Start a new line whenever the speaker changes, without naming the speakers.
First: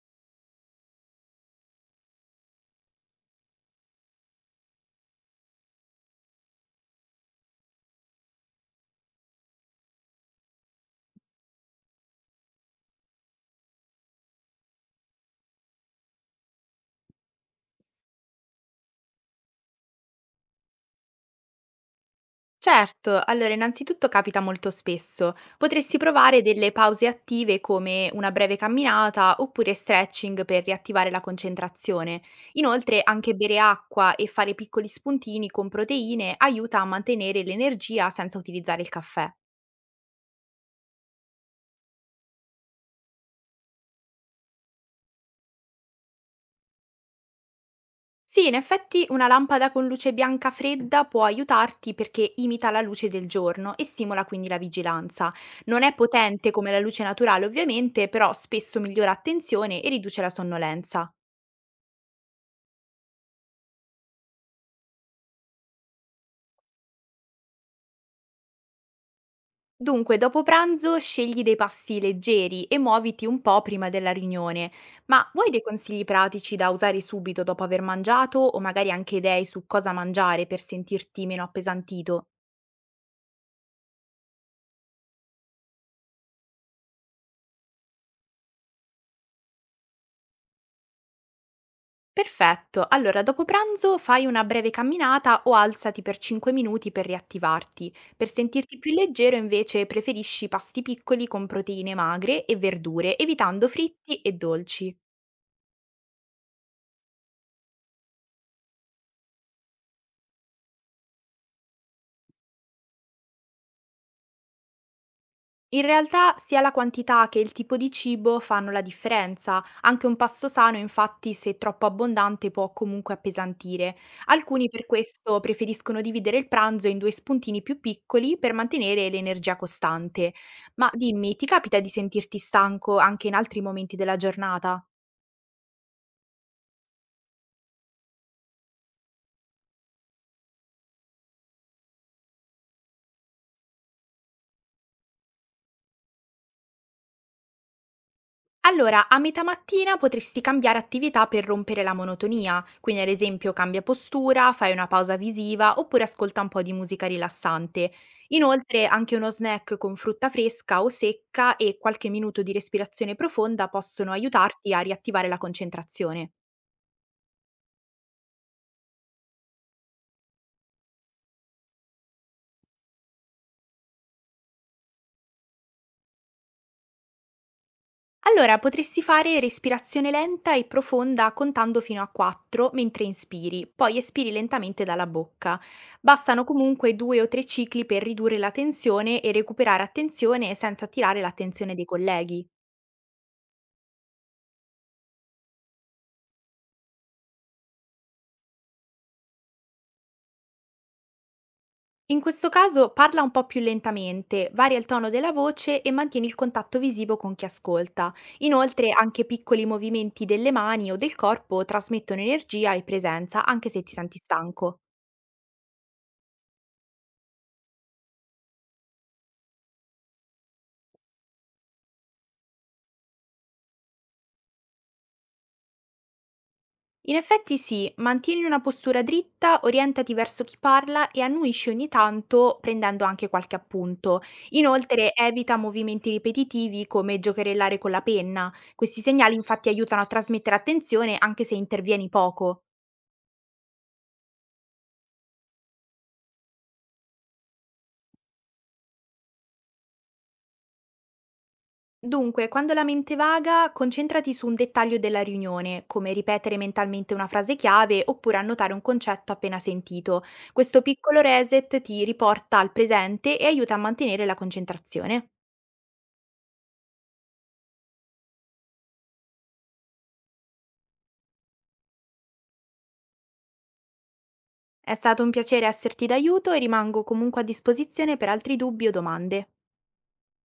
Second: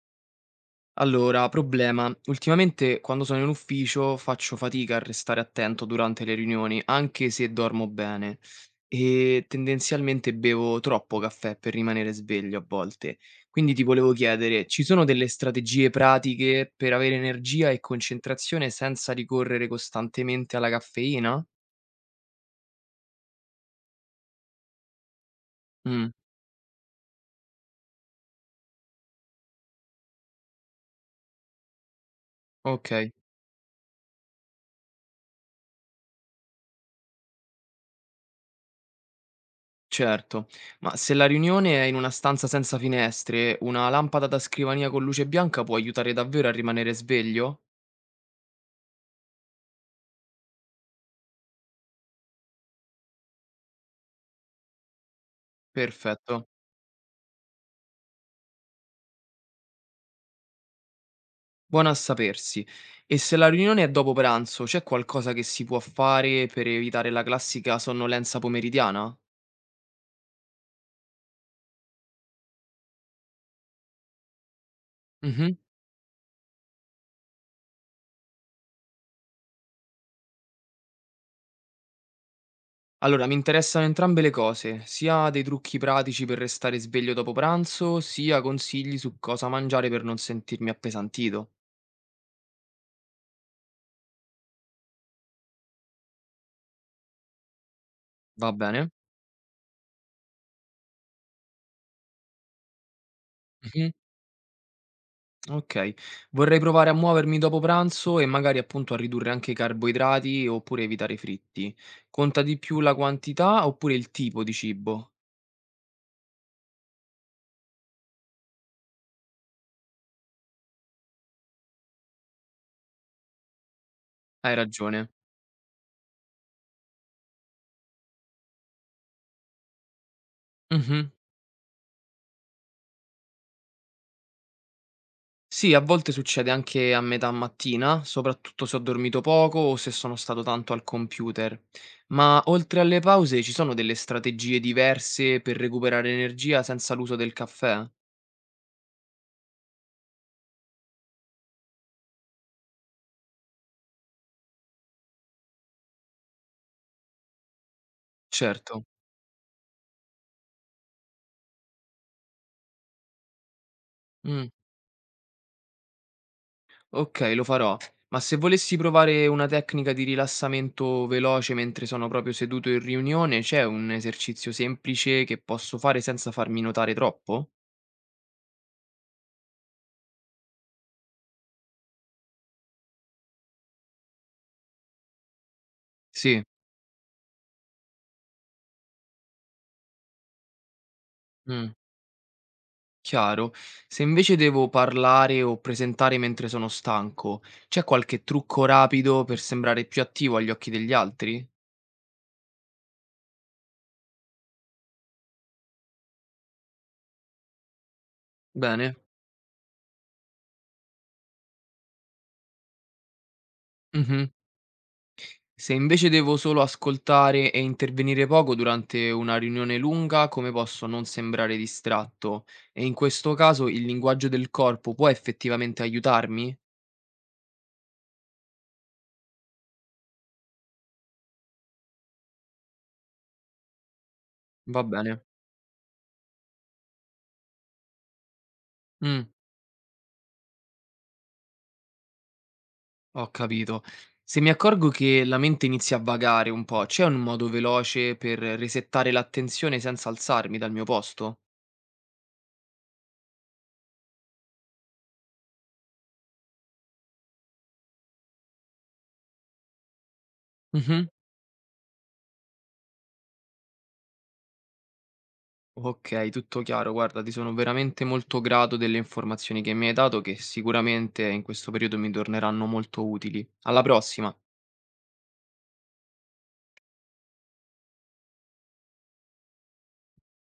Allora, problema. Ultimamente quando sono in ufficio faccio fatica a restare attento durante le riunioni, anche se dormo bene. E tendenzialmente bevo troppo caffè per rimanere sveglio a volte. Quindi ti volevo chiedere, ci sono delle strategie pratiche per avere energia e concentrazione senza ricorrere costantemente alla caffeina?
Certo, allora innanzitutto capita molto spesso. Potresti
Mm,
provare delle pause attive come una breve camminata oppure stretching per riattivare la concentrazione.
ok,
Inoltre anche bere acqua e fare piccoli spuntini con proteine aiuta a mantenere l'energia senza utilizzare il caffè.
certo. Ma se la riunione è in una stanza senza finestre, una lampada da scrivania con luce bianca può aiutare davvero a rimanere sveglio?
Sì, in effetti una lampada con luce bianca fredda può aiutarti perché imita la luce del giorno e stimola quindi la vigilanza. Non è
Perfetto,
potente come la luce naturale ovviamente, però spesso migliora attenzione e riduce la sonnolenza.
buona a sapersi. E se la riunione è dopo pranzo, c'è qualcosa che si può fare per evitare la classica sonnolenza pomeridiana?
Dunque, dopo pranzo scegli dei pasti leggeri e muoviti un po' prima della riunione. Ma vuoi
Mhm.
dei consigli pratici da usare subito dopo aver mangiato o magari anche idee su cosa mangiare per sentirti meno appesantito?
Allora, mi interessano entrambe le cose, sia dei trucchi pratici per restare sveglio dopo pranzo, sia consigli su cosa mangiare per non sentirmi appesantito.
Perfetto, allora dopo pranzo fai una breve camminata o alzati per 5 minuti per riattivarti. Per
Va
sentirti
bene?
più leggero invece preferisci pasti piccoli con proteine magre e verdure, evitando
Mhm.
fritti e dolci.
Ok, vorrei provare a muovermi dopo pranzo e magari appunto a ridurre anche i carboidrati oppure evitare i fritti. Conta di più la quantità oppure il tipo di cibo?
In realtà sia la quantità che il tipo di cibo fanno la differenza. Anche un pasto sano, infatti, se troppo abbondante può comunque appesantire.
Hai
Alcuni per
ragione.
questo preferiscono dividere il pranzo in due spuntini più piccoli per mantenere l'energia costante. Ma
Mh-mh.
dimmi, ti capita di sentirti stanco anche in altri momenti della giornata?
Sì, a volte succede anche a metà mattina, soprattutto se ho dormito poco o se sono stato tanto al computer. Ma oltre alle pause ci sono delle strategie diverse per recuperare energia senza l'uso del caffè?
Allora, a metà mattina potresti cambiare attività per rompere la monotonia, quindi ad esempio cambia postura, fai una pausa visiva oppure ascolta un po' di musica rilassante. Inoltre
Certo.
anche uno snack con frutta fresca o secca e qualche minuto di respirazione profonda possono
Mh,
aiutarti a riattivare la concentrazione.
okay, lo farò. Ma se volessi provare una tecnica di rilassamento veloce mentre sono proprio seduto in riunione, c'è un esercizio semplice che posso fare senza farmi notare troppo?
Allora, potresti fare respirazione lenta e profonda contando fino a 4 mentre inspiri, poi espiri lentamente dalla bocca.
Sì.
Bastano comunque due o tre cicli per ridurre la tensione e recuperare attenzione senza attirare
Mh.
l'attenzione dei colleghi.
Chiaro. Se invece devo parlare o presentare mentre sono stanco, c'è qualche trucco rapido per sembrare più attivo agli occhi degli altri?
In questo caso parla un po' più lentamente, varia il tono della voce e mantieni il contatto visivo con chi ascolta. Inoltre
Bene.
anche piccoli movimenti delle mani o del corpo trasmettono energia e presenza anche se ti senti
Mhm.
stanco.
Se invece devo solo ascoltare e intervenire poco durante una riunione lunga, come posso non sembrare distratto? E in questo caso il linguaggio del corpo può effettivamente aiutarmi?
In effetti sì, mantieni una postura dritta, orientati verso chi parla e annuisci ogni tanto prendendo anche qualche appunto.
Va
Inoltre
bene.
evita movimenti ripetitivi come giocherellare con la penna. Questi
Mm.
segnali infatti aiutano a trasmettere attenzione anche se intervieni poco.
Ho capito. Se mi accorgo che la mente inizia a vagare un po', c'è un modo veloce per resettare l'attenzione senza alzarmi dal mio posto?
Dunque, quando la mente vaga, concentrati su un dettaglio della riunione, come ripetere mentalmente una frase chiave oppure annotare un concetto appena sentito. Questo
Mhm.
piccolo reset ti riporta al presente e aiuta a mantenere la concentrazione.
Ok, tutto chiaro. Guarda, ti sono veramente molto grato delle informazioni che mi hai dato, che sicuramente in questo periodo mi torneranno molto utili. Alla prossima!
È stato un piacere esserti d'aiuto e rimango comunque a disposizione per altri dubbi o domande.